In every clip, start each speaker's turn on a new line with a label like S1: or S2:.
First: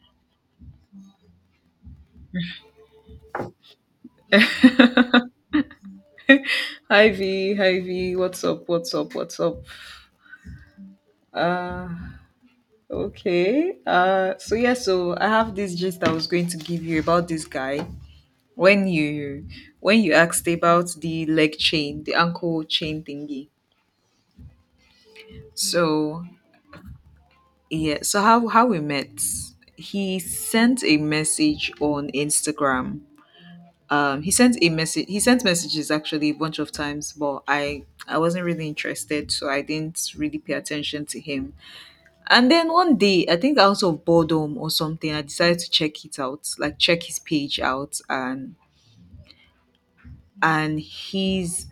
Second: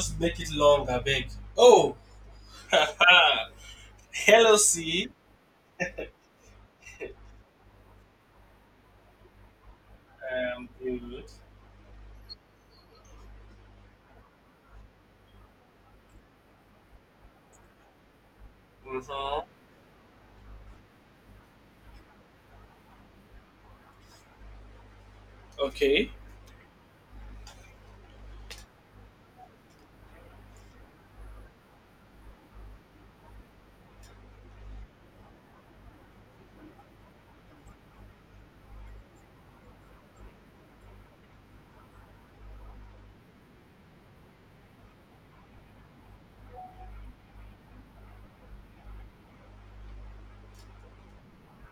S1: Just make it long, I beg. Oh, hello, C.
S2: Hi V, what's up, what's up, what's up?
S1: Good.
S2: Uh okay. So yeah, so I have this gist I was going to give you about this guy. When
S1: Mm-hmm.
S2: you when you asked about the leg chain, the ankle chain thingy.
S1: Okay.
S2: So yeah, so how we met. He sent a message on Instagram. He sent a message, he sent messages actually a bunch of times, but I wasn't really interested, so I didn't really pay attention to him. And then one day, I think out of boredom or something, I decided to check it out, like check his page out, and he's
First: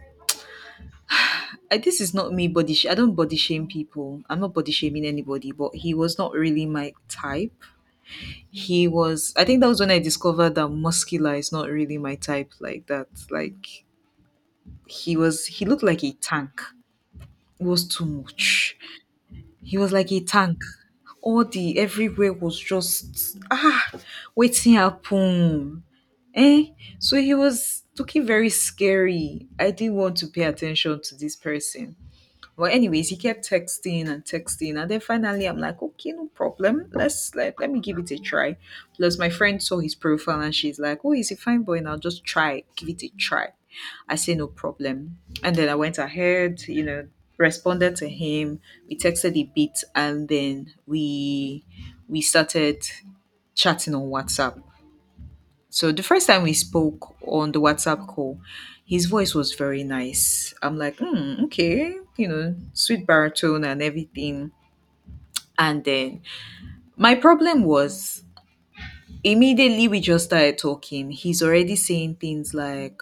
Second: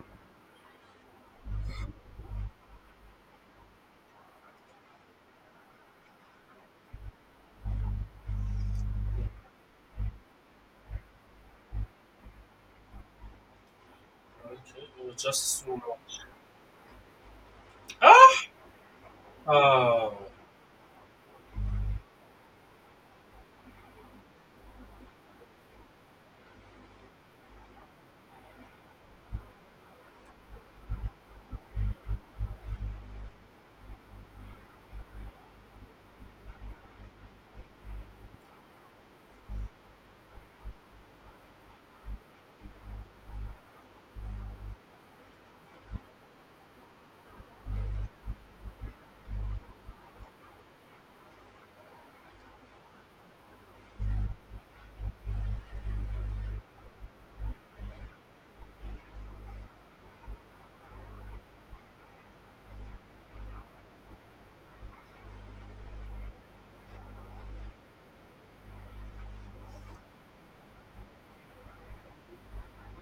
S2: this is not me body. I don't body shame people. I'm not body shaming anybody, but he was not really my type. He was. I think that was when I discovered that muscular is not really my type like that. Like
S1: Okay, it
S2: he
S1: was
S2: was. He
S1: just too
S2: looked like a
S1: much.
S2: tank. It was too
S1: Ah,
S2: much. He was like
S1: oh,
S2: a tank. All the everywhere was just ah, waiting happen. Eh? So he was looking very scary. I didn't want to pay attention to this person. But anyways, he kept texting and texting, and then finally I'm like, okay, no problem. Let me give it a try. Plus, my friend saw his profile and she's like, oh, he's a fine boy, and I'll just try, give it a try. I say no problem, and then I went ahead, you know, responded to him. We texted a bit, and then we started chatting on WhatsApp. So the first time we spoke on the WhatsApp call, his voice was very nice. I'm like, hmm, okay, you know, sweet baritone and everything. And then my problem was, immediately we just started talking, he's already saying things like,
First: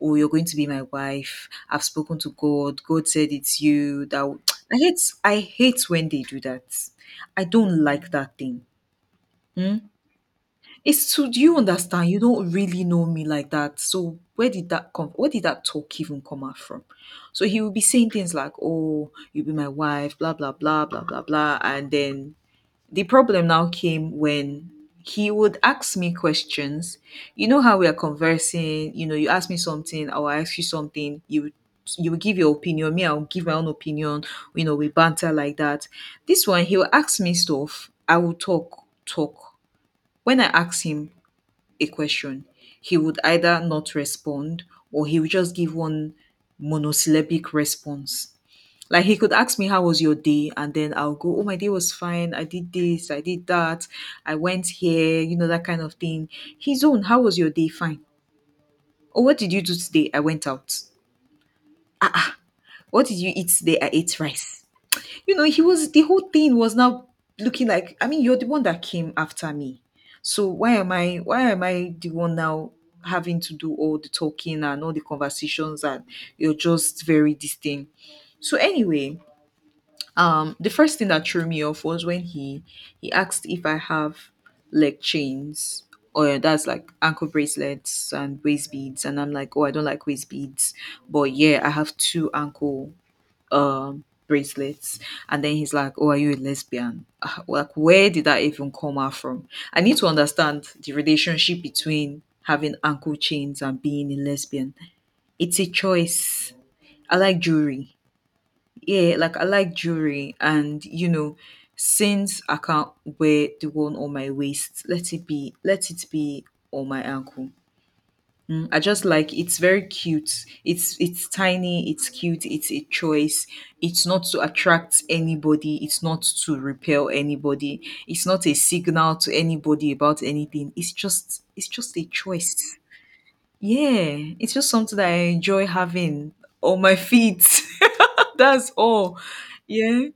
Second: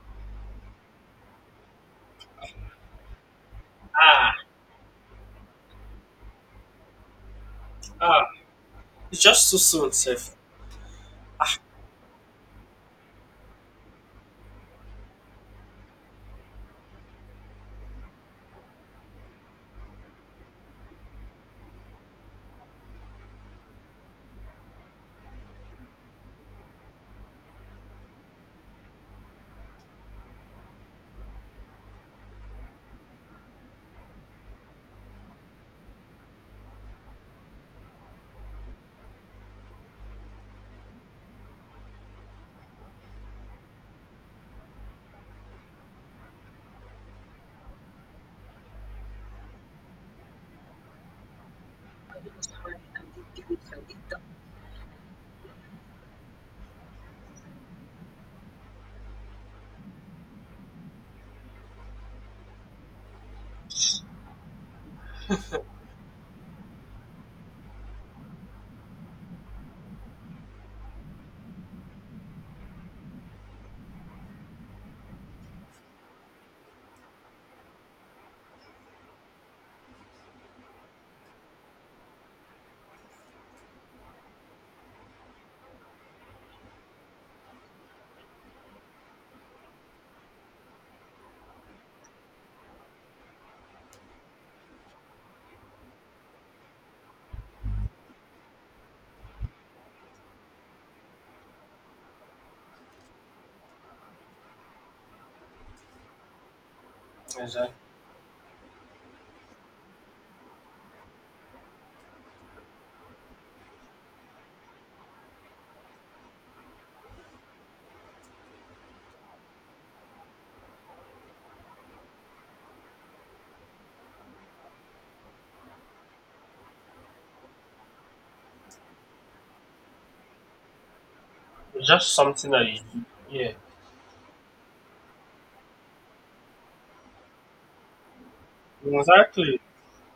S2: oh, you're going to be my wife. I've spoken to God. God said it's you. That
S1: ah,
S2: I hate when they do that. I don't like
S1: ah.
S2: that thing.
S1: It's just too
S2: Hmm?
S1: soon, Seth.
S2: It's to, do you understand? You don't really know me like that. So where did that come? Where did that talk even come out from? So he will be saying things like, "Oh, you'll be my wife," blah blah blah blah blah blah, and then the problem now came when he would ask me questions. You know how we are conversing. You know, you ask me something, I will ask you something. You will give your opinion. Me, I'll give my own opinion. You know, we banter like that. This one, he will ask me stuff. I will talk, talk. When I ask him a question, he would either not respond or he would just give one monosyllabic response. Like he could ask me, how was your day? And then I'll go, oh, my day was fine. I did this, I did that, I went here, you know, that kind of thing. His own, how was your day? Fine. Oh, what did you do today? I went out. Ah, ah. What did you eat today? I ate rice. You know, he was, the whole thing was now looking like, I mean, you're the one that came after me. So why am I the one now having to do all the talking and all the conversations, and you're just very distant. So anyway, the first thing that threw me off was when he asked if I have leg chains or that's like ankle bracelets and waist beads, and I'm like, "Oh, I don't like waist beads." But yeah, I have two ankle bracelets, and then he's like, oh, are you a lesbian? Ah, like, where did that even come out from? I need to understand the relationship between having ankle chains and being a lesbian. It's a choice. I like
S1: Exactly.
S2: jewelry. Yeah, like, I like jewelry, and, you know, since I can't wear the one on my waist, let it be, let it be on my ankle. I just like, it's very cute. It's tiny, it's cute, it's a choice. It's not to attract anybody, it's not to repel anybody. It's not a signal to anybody about anything. It's just it's
S1: It's
S2: just a
S1: just something that
S2: choice.
S1: you do. Yeah.
S2: Yeah, it's just something that I enjoy having on my feet. That's all.
S1: Exactly.
S2: Yeah.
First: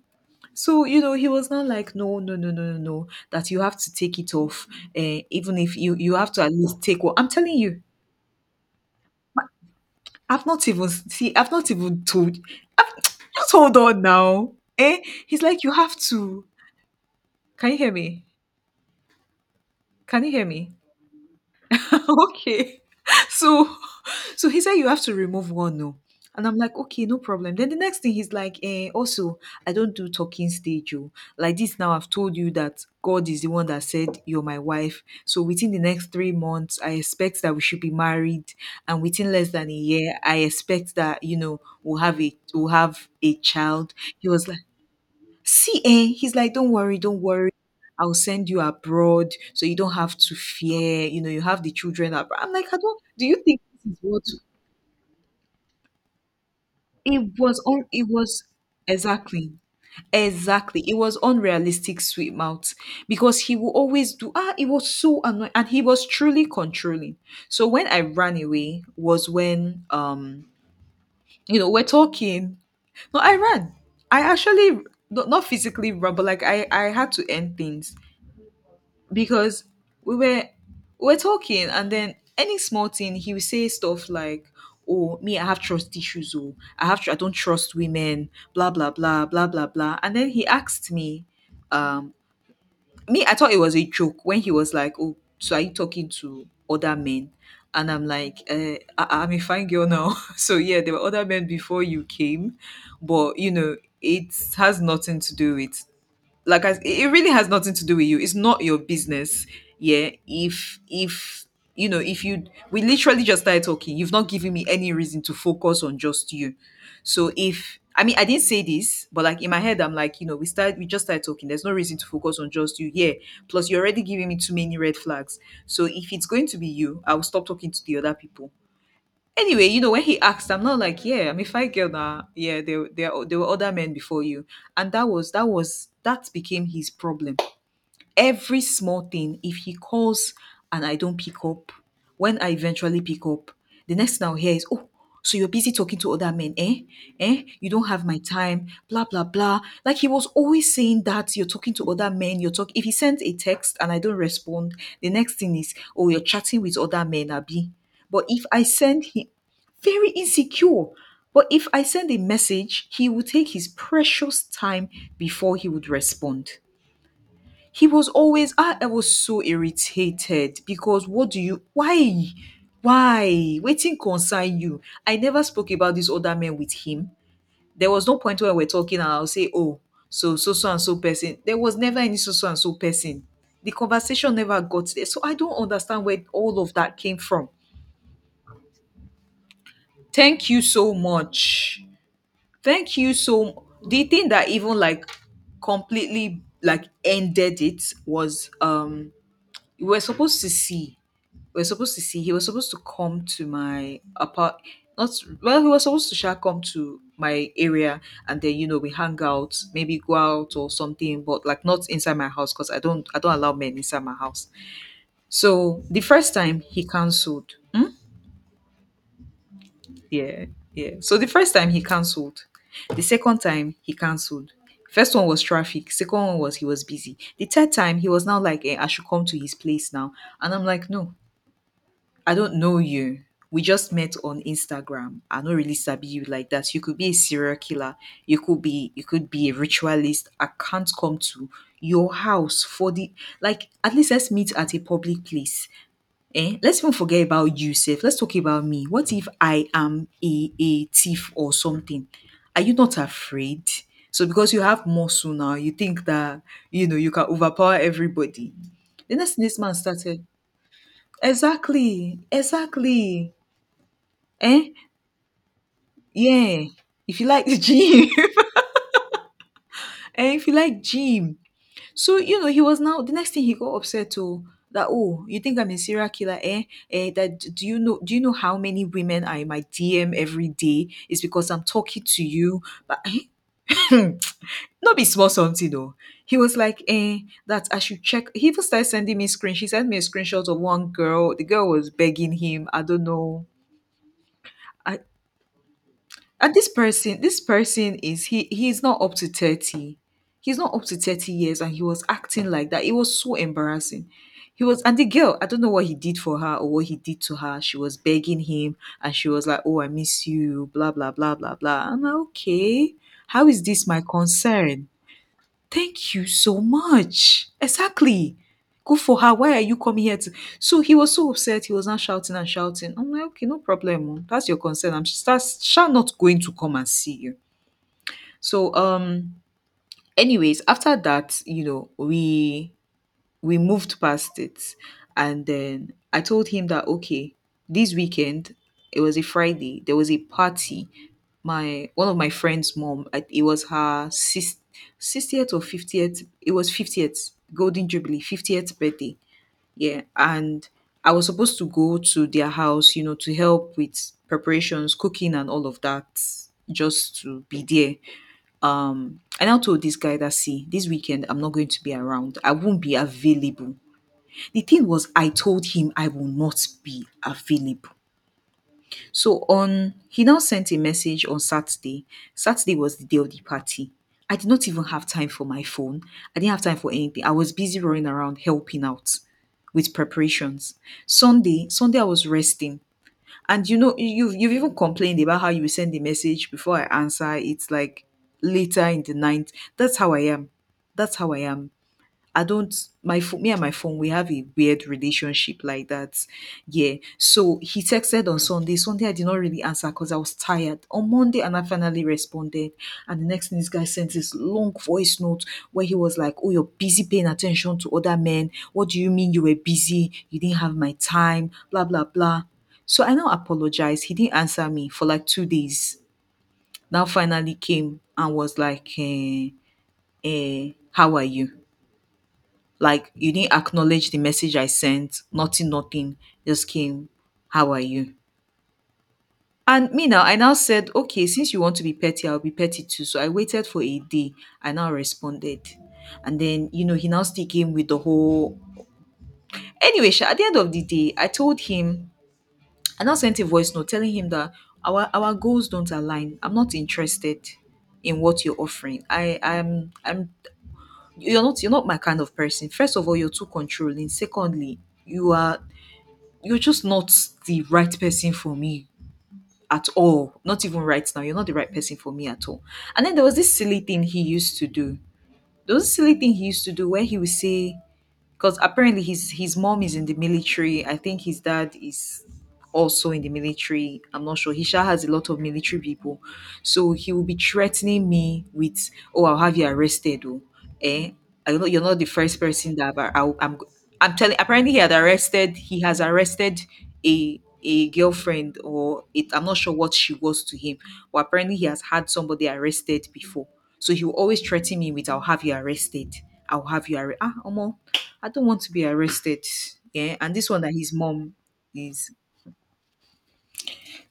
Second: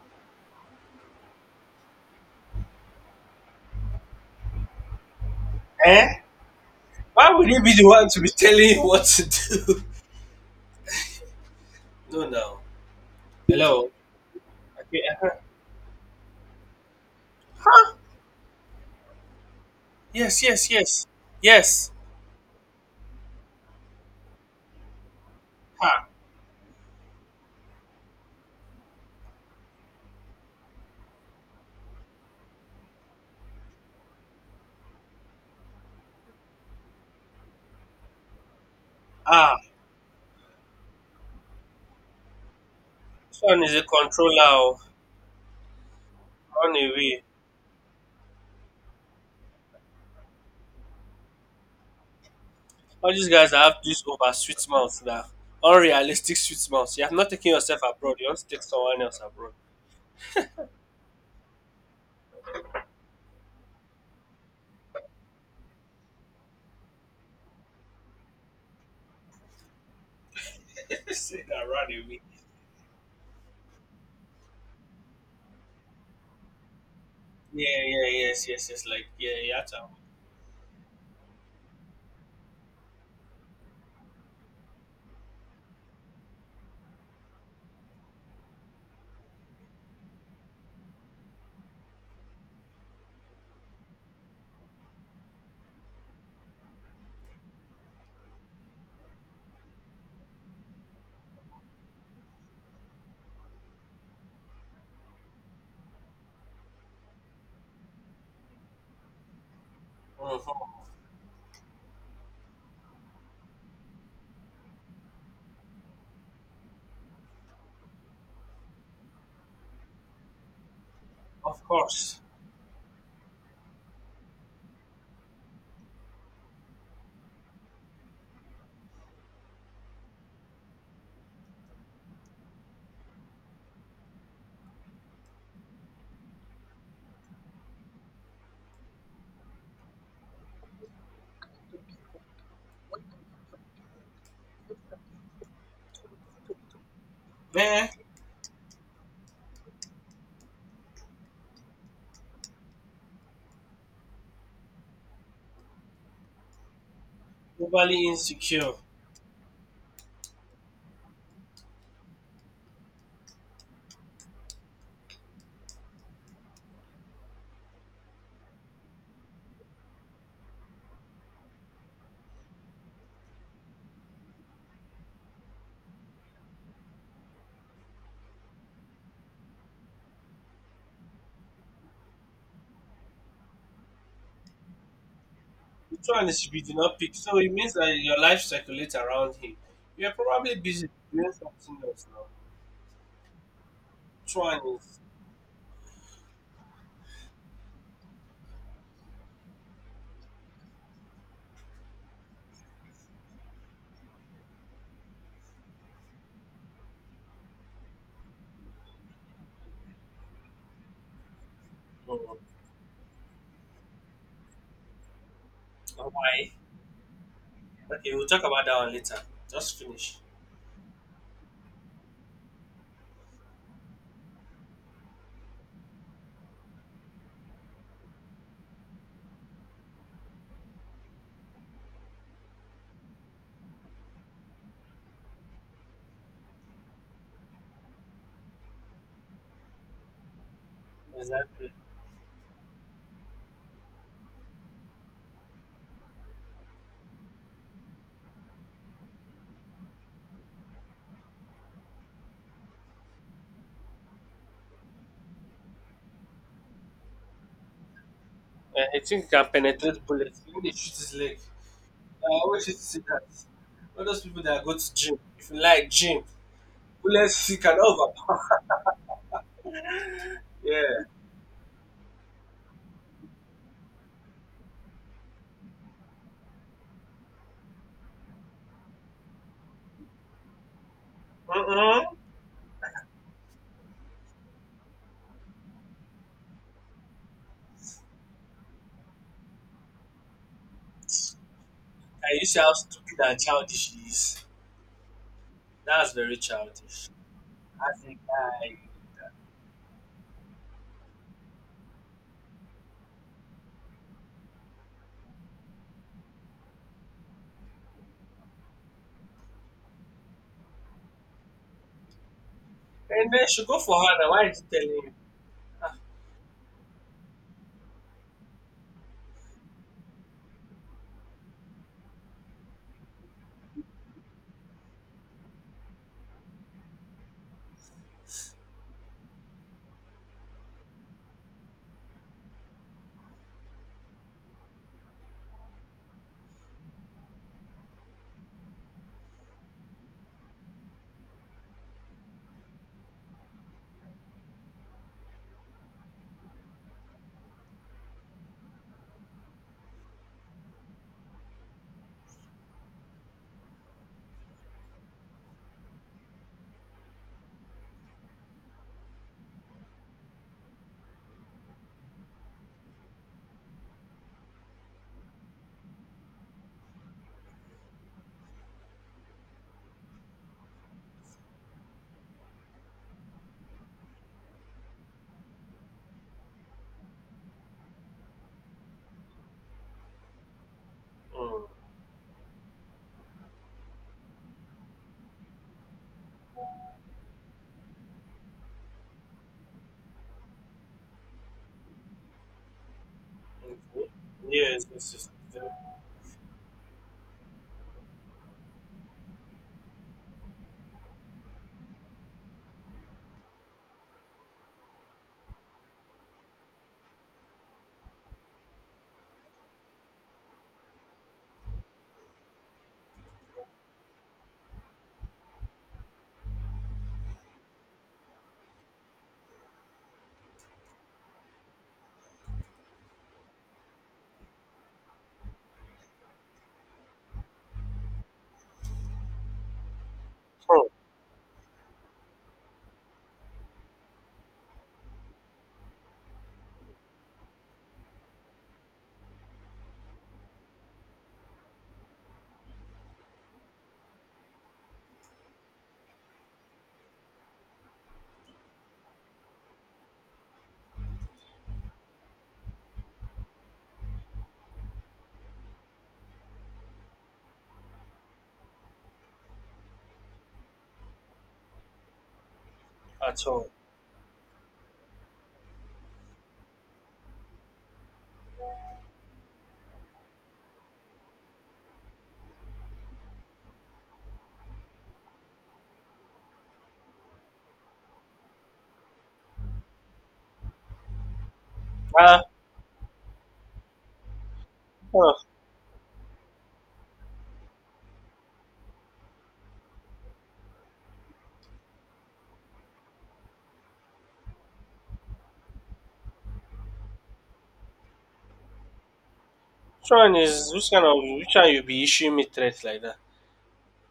S2: So, you know, he was not like, no, no, no, no, no, no, that you have to take it off. Even if you, you
S1: Eh?
S2: have to at least take what I'm
S1: Why would
S2: telling
S1: you be
S2: you,
S1: the one to be telling you what to do?
S2: I've not even see, I've not even
S1: No,
S2: told,
S1: no.
S2: just hold
S1: Hello.
S2: on now. Eh?
S1: Okay. Uh-huh.
S2: He's like, "You have to." Can you hear
S1: Huh?
S2: me? Can you
S1: Yes,
S2: hear
S1: yes,
S2: me?
S1: yes, yes.
S2: Okay. So so he said you have to remove one, no.
S1: Ha.
S2: And I'm like, okay, no problem. Then the next thing he's like, eh, also, I don't do talking stage. Oh. Like this now, I've told you that God is the one that said, you're my wife. So within the next 3 months, I expect that we should be married. And within less
S1: Ah.
S2: than a year, I expect that, you know, we'll have a
S1: This one is a
S2: child. He
S1: controller.
S2: was like,
S1: Oh.
S2: see, eh, he's like, don't
S1: Run
S2: worry, don't
S1: away.
S2: worry. I'll send you abroad so you don't have to fear. You know, you have the children abroad. I'm like, I don't.
S1: All
S2: Do
S1: these
S2: you
S1: guys
S2: think
S1: that have
S2: this is
S1: this
S2: what
S1: over sweet mouth now, unrealistic sweet mouth. You have not
S2: it
S1: taken
S2: was?
S1: yourself abroad. You want to take someone else
S2: Exactly,
S1: abroad.
S2: exactly. It was unrealistic, sweet mouth, because he will always do. Ah, it was so annoying, and he was truly controlling. So when I ran away was when,
S1: Say
S2: you
S1: that
S2: know, we're
S1: run away.
S2: talking. No, I ran. I actually. Not not physically run, but like, I had to end
S1: Yeah,
S2: things.
S1: yeah, yes, yes, yes. Like yeah, yeah.
S2: Because we were we were talking, and then any small thing he would say stuff like, oh, me, I have trust issues, oh, I don't trust women, blah blah blah blah blah blah, and then he asked me, um me, I thought it was a joke when he was like, oh, so are you talking to other men? And I'm like, I'm a fine girl now. So yeah, there were other men before you came, but you know, it has nothing to do with, it really has nothing to do with you. It's not your business. Yeah. if
S1: Mm-hmm.
S2: if you know, if you, we literally just started talking, you've not given me any reason to focus on just you. So if, I mean, I didn't say this, but like in my head I'm like, you know, we just started talking,
S1: Of
S2: there's no reason to
S1: course.
S2: focus on just you. Yeah. Plus, you're already giving me too many red flags. So if it's going to be you, I'll stop talking to the other people. Anyway, you know, when he asked, I'm not like, yeah, I'm a fight girl now. Yeah, there were other men before you. And that became his problem. Every small thing, if he calls and I don't pick up, when I eventually pick up, the next thing I'll hear is, oh, so you're busy talking to other men, eh, eh, you don't
S1: Bear
S2: have my time, blah blah blah. Like, he was always saying that, you're talking to other men, you're talking, if he sends a text and I don't respond, the next thing is, oh, you're chatting with other men, abi.
S1: overly
S2: But if I
S1: insecure.
S2: send him, very insecure. But if I send a message, he will take his precious time before he would respond. He was always, I was so irritated, because what do you, why? Why? Waiting concern you. I never spoke about this other man with him. There was no point where we're talking and I'll say, oh, so so so and so person. There was never any so so and so person. The conversation never got there. So I don't
S1: Which
S2: understand where
S1: one is
S2: all
S1: you
S2: of
S1: did
S2: that
S1: not pick?
S2: came
S1: So
S2: from.
S1: it means that your life circulates around him. You're
S2: Thank
S1: probably
S2: you
S1: busy
S2: so
S1: doing something
S2: much.
S1: else now.
S2: Thank you so, the thing
S1: Which
S2: that
S1: one
S2: even
S1: is?
S2: like completely like ended it was, we were supposed to see, he was supposed to come to my apart, not, well, he was supposed to shall come to my area, and then, you know, we hang out, maybe go out or something, but like not inside my
S1: Mm.
S2: house, because I don't allow men inside my house. So the
S1: And
S2: first
S1: why?
S2: time he cancelled. Hmm?
S1: Okay, we'll talk about that one later. Just finish.
S2: Yeah, yeah, so the first time he cancelled, the second time he cancelled. First one was traffic. Second one was he was busy. The third time, he was now like, eh, I should come to his place now. And I'm like, no, I don't know you. We just met on Instagram. I don't really sabi you like that. You could be a serial killer. You could be, a ritualist. I can't come to
S1: Exactly.
S2: your house for the, like, at least let's meet at a public place. Eh? Let's even forget about you, safe. Let's talk about me. What if I am a thief or something? Are you not afraid? So because you have muscle now, you think that you can overpower everybody.
S1: I
S2: The
S1: think he
S2: next thing
S1: can
S2: this man
S1: penetrate
S2: started.
S1: bullets. Even they shoot his leg.
S2: Exactly,
S1: I always used to see that.
S2: exactly.
S1: All those people that
S2: Eh?
S1: go to gym, if you like gym,
S2: Yeah. If you like
S1: bullets he
S2: the
S1: can
S2: gym,
S1: overpower.
S2: eh? If you like
S1: Yeah.
S2: gym. So he was now, the next thing he got upset to that, oh, you think I'm a serial killer, eh? Eh, that do you know how many women are in my DM every day? It's because I'm talking
S1: Mm-mm.
S2: to you. But not be small something though. He was like, that I should check. He even started sending me screen. She sent me a screenshot of one girl. The girl was begging
S1: Can you see
S2: him.
S1: how
S2: I don't
S1: stupid and
S2: know.
S1: childish he is?
S2: I,
S1: That's very
S2: And this
S1: childish.
S2: person, this person
S1: As a
S2: is
S1: guy.
S2: he's not up to 30. He's not up to 30 years and he was acting like that. It was so embarrassing. He was. And the girl, I don't know what he did for her or what he did to her. She was begging him and she was like, oh, I miss you, blah blah blah blah blah. I'm like, okay.
S1: And
S2: How
S1: then
S2: is
S1: she go
S2: this
S1: for
S2: my
S1: her. Now why is he
S2: concern?
S1: telling you? Ah,
S2: Thank you so much. Exactly. Good for her. Why are you coming here to? So he was so upset. He was now shouting and shouting. I'm like, okay, no problem. Oh. That's your concern. I'm just that's shall not going to come and see you. So anyways, after that, we moved past it. And then I told him that, okay, this weekend, it was a Friday, there was a party. My One of my friend's mom, it was her 60th or 50th, it was 50th, Golden Jubilee, 50th birthday. Yeah. And I was supposed to go to their house, to help with preparations, cooking, and all of that, just to be there. And I told this guy that, see, this weekend I'm not going to be around. I won't be available. The thing was, I told him I will not be available. So on, he now sent a message on Saturday. Saturday was the day of the party. I did not even have time for my phone. I didn't have time for anything. I was busy running around helping out with preparations.
S1: mm,
S2: Sunday, Sunday I was resting. And you've even complained about how you send the message before I answer. It's like later in the night. That's how I am. That's how I am. I don't My phone. Me and my phone, we
S1: okay.
S2: have a
S1: Yes,
S2: weird
S1: this is
S2: relationship like that. Yeah. So he texted on Sunday. Sunday I did not really answer because I was tired. On Monday and I finally responded. And the next thing, this guy sent this long voice note where he was like, oh, you're busy paying attention to other men. What do you mean you were busy? You didn't have my time, blah blah blah. So I now apologized. He didn't answer me for like 2 days. Now finally came and was like, how are you? Like you didn't acknowledge the message I sent, nothing, nothing. Just came, how are you? And me now, I now
S1: hmm,
S2: said, okay, since you want to be petty, I'll be petty too. So I waited for a day. I now responded. And then, he now still came with the whole. Anyway, sha, at the end of the day, I told him, I now sent a voice note telling him that our goals don't align. I'm not interested in what you're offering. I I'm you're not my kind of person. First of all, you're too controlling. Secondly, you are you're just not the right person for me at all. Not even right now. You're not the right person for me at all. And then there was
S1: at
S2: this
S1: all.
S2: silly thing he used to do. There was a silly thing he used to do where he would say, because apparently his mom is in the military. I think his dad is also in the military. I'm not sure. Hisha has a lot of military people. So he will be threatening me with, oh, I'll have you arrested. Oh, eh? I know you're not the
S1: Ah,
S2: first person that I'm telling, apparently
S1: which
S2: he has arrested a girlfriend, or it, I'm not sure what she was to him, but apparently he has had somebody arrested before. So he will always threaten me with, I'll have you arrested. I'll have you arrested. Ah, Omo, I don't want to be arrested. Yeah. And
S1: one
S2: this one
S1: is
S2: that
S1: which
S2: his
S1: kind of
S2: mom
S1: which one you be
S2: is,
S1: issuing me threats like that?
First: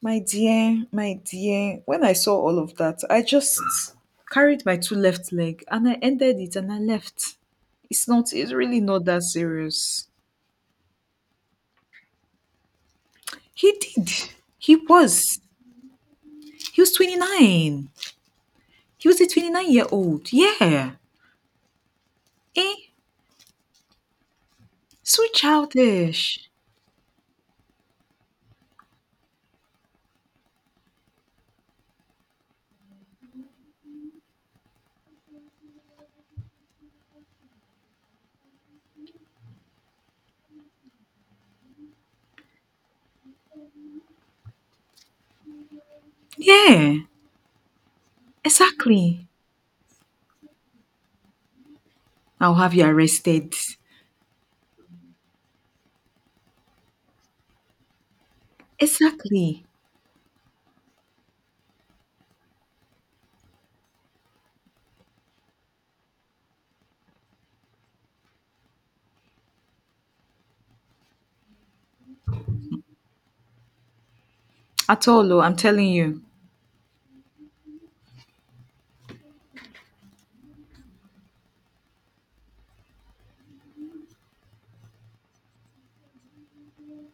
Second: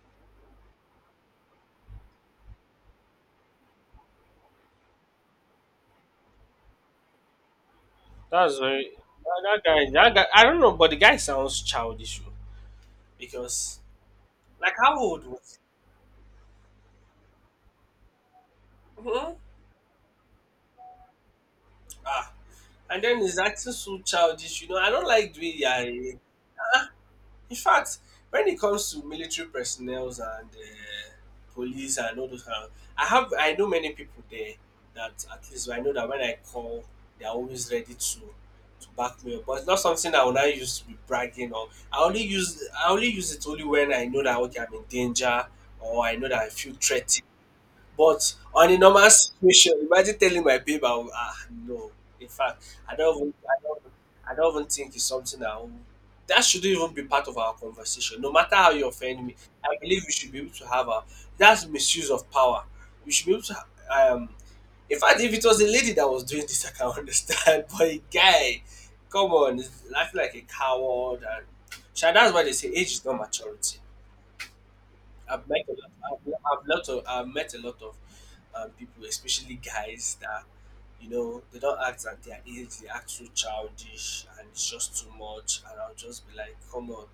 S2: my dear, my dear, when I saw all of that, I just carried my two left leg and I ended it and I left. It's
S1: That's
S2: really
S1: very
S2: not that
S1: that, that guy.
S2: serious.
S1: That guy. I don't know, but the guy sounds childish oh,
S2: He
S1: because
S2: did.
S1: like
S2: He
S1: how old
S2: was.
S1: was?
S2: He was 29. He was a
S1: Hmm.
S2: 29-year-old. Yeah.
S1: Ah,
S2: Eh?
S1: and then he's acting so childish. You know, I don't
S2: So
S1: like doing yare.
S2: childish.
S1: In fact, when it comes to military personnels and police and all those kind of, I know many people there that at least I know that when I call, they are always ready to back me up. But it's not something I will not use to be bragging on. I only use it only when I know that okay I'm in danger or I know that I feel
S2: Yeah.
S1: threatened but on a normal
S2: Exactly.
S1: situation, imagine telling my babe, I will, ah, no. In
S2: I'll
S1: fact,
S2: have you arrested.
S1: I don't even think it's something I will, that shouldn't even be part of our conversation. No matter how you offend me,
S2: Exactly.
S1: I believe we should be able to have a, that's misuse of power. We should be able to, ha- in fact, if it was a lady that was doing this, I can understand, but a guy, come on, is acting like a coward. And, sha, that's why they say age is not maturity.
S2: At all, oh,
S1: I've
S2: I'm
S1: met a
S2: telling
S1: lot.
S2: you.
S1: I've met a lot of people, especially guys that you know they don't act at their age. They act so childish and it's just too much. And I'll just be like, come on.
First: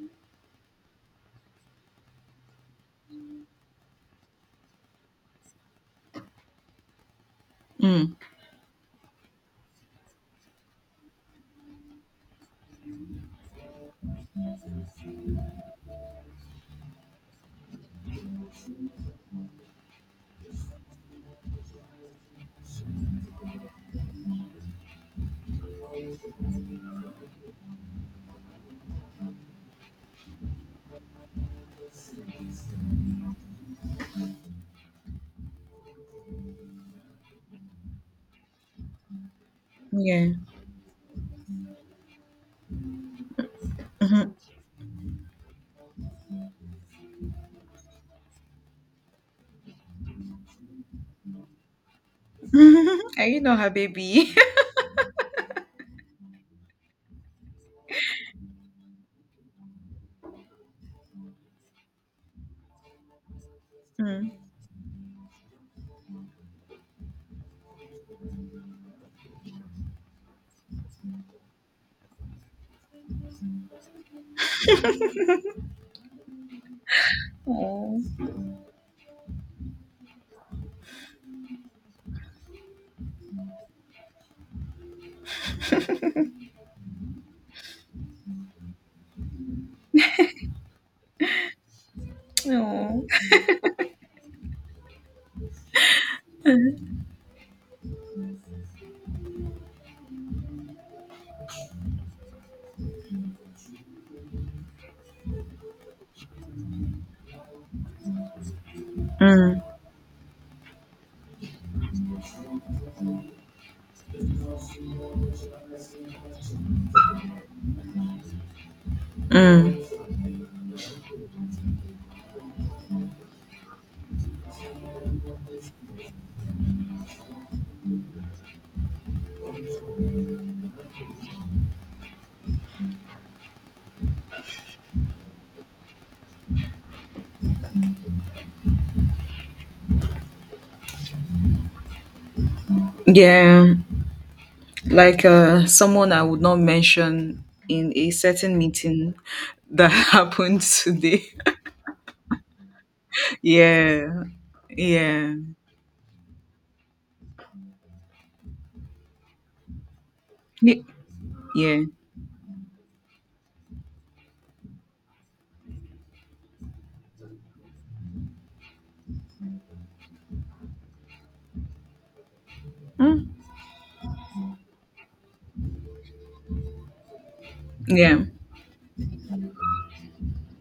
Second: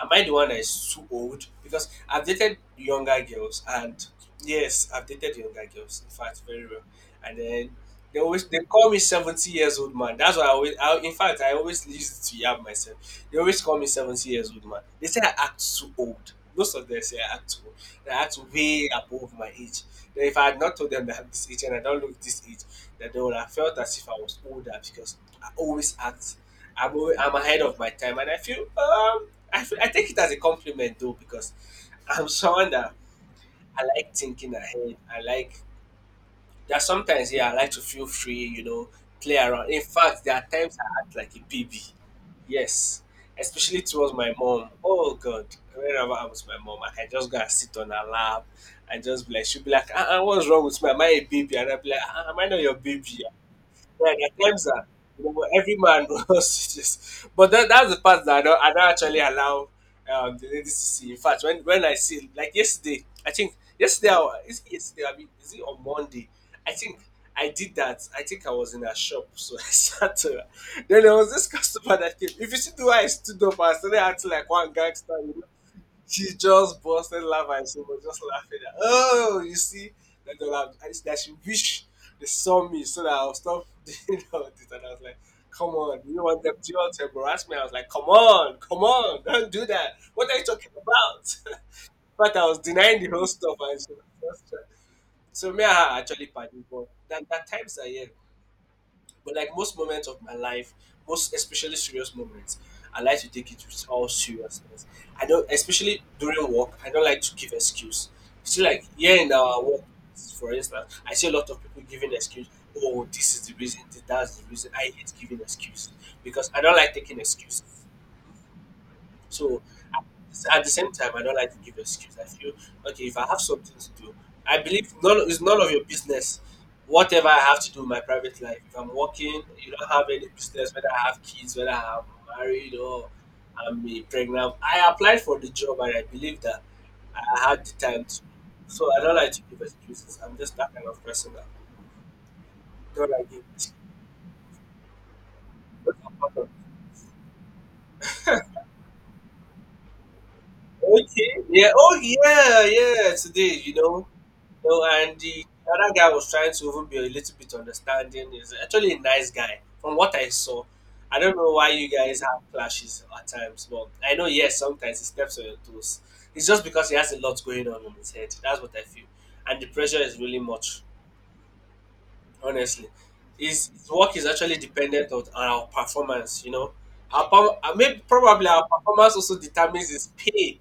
S1: Am I the one that is too old? Because I've dated younger girls, and yes, I've dated younger girls. In fact, very well. And then
S2: Mm.
S1: they call me 70 years old man. That's why I always. I, in fact, I always used to yab myself. They always call me 70 years old man. They say I act too old. Most of them say I act too old. That I act way above my age. Then if I had not told them that I'm this age and I don't look this age, that they would have felt as if I was older because I always act. I'm ahead of my time and I feel, I feel, I take it as a compliment though because I'm someone that I like thinking ahead. I like there are sometimes here I like to feel free, you know, play around. In fact,
S2: Yeah.
S1: there are times I act like a baby. Yes, especially towards
S2: Mhm.
S1: my mom. Oh God, whenever I'm with my mom, I can just go and sit on her lap and just be like, she'll be like, uh-uh, what's wrong with me? Am I a baby? And I'll be like, uh-uh, am I not your baby?
S2: Are you not her
S1: Yeah,
S2: baby?
S1: there are times that you know, every man wants to just. But that, that's the part that I don't actually allow the ladies to see. In fact, when I see, like yesterday, I think yesterday, I, wa-
S2: Mm.
S1: is it yesterday? I mean, is it on Monday? I think I did that. I think I was in a shop, so I sat to her. Then there was this customer that came. If you see the way I stood up, I started acting like one gangster. She just busted laugh and she
S2: Oh,
S1: was just laughing. At, oh, you see, that, they'll have- and that she wish they saw me so that I'll stop doing all this. And I was like, come on, do you want to embarrass me? I was like, come on, come on, don't do that. What are you talking about? but I was denying
S2: no.
S1: the whole stuff. And she was just trying. So me and her actually party, but that, that times are yeah. But like most moments of my life, most especially serious moments, I like to take it with all seriousness. I don't, especially during work, I don't like to give excuse. You see, like here in
S2: Mm,
S1: our work, for instance, I see a lot of people giving excuse. Oh, this is the reason. That's the reason. I hate giving excuses because I don't like taking excuses.
S2: mm.
S1: So at the same time, I don't like to give excuse. I feel okay if I have something to do. I believe none it's none of your business. Whatever I have to do in my private life, if I'm working, you don't have any business whether I have kids, whether I'm married or I'm eh, pregnant. I applied for the job and I believe that I had the time to. So I don't like to give excuses. I'm just that kind of person that don't like giving excuses.
S2: Yeah, like someone I would not mention in a certain meeting that happened today.
S1: Okay. Yeah. Oh, yeah. Yeah. Today, you know,
S2: Yeah,
S1: no, and
S2: yeah,
S1: the other guy was trying to even be a little bit understanding. He's actually a nice guy, from what I saw.
S2: Ye-
S1: I don't know why
S2: yeah,
S1: you guys have clashes at times, but I know yes, sometimes he steps on your toes. It's just because he has a lot going on in his head. That's what I feel, and the pressure is really much. Honestly,
S2: mm,
S1: his work is actually dependent on our performance. You know, our, perf- maybe
S2: yeah.
S1: probably our performance also determines his pay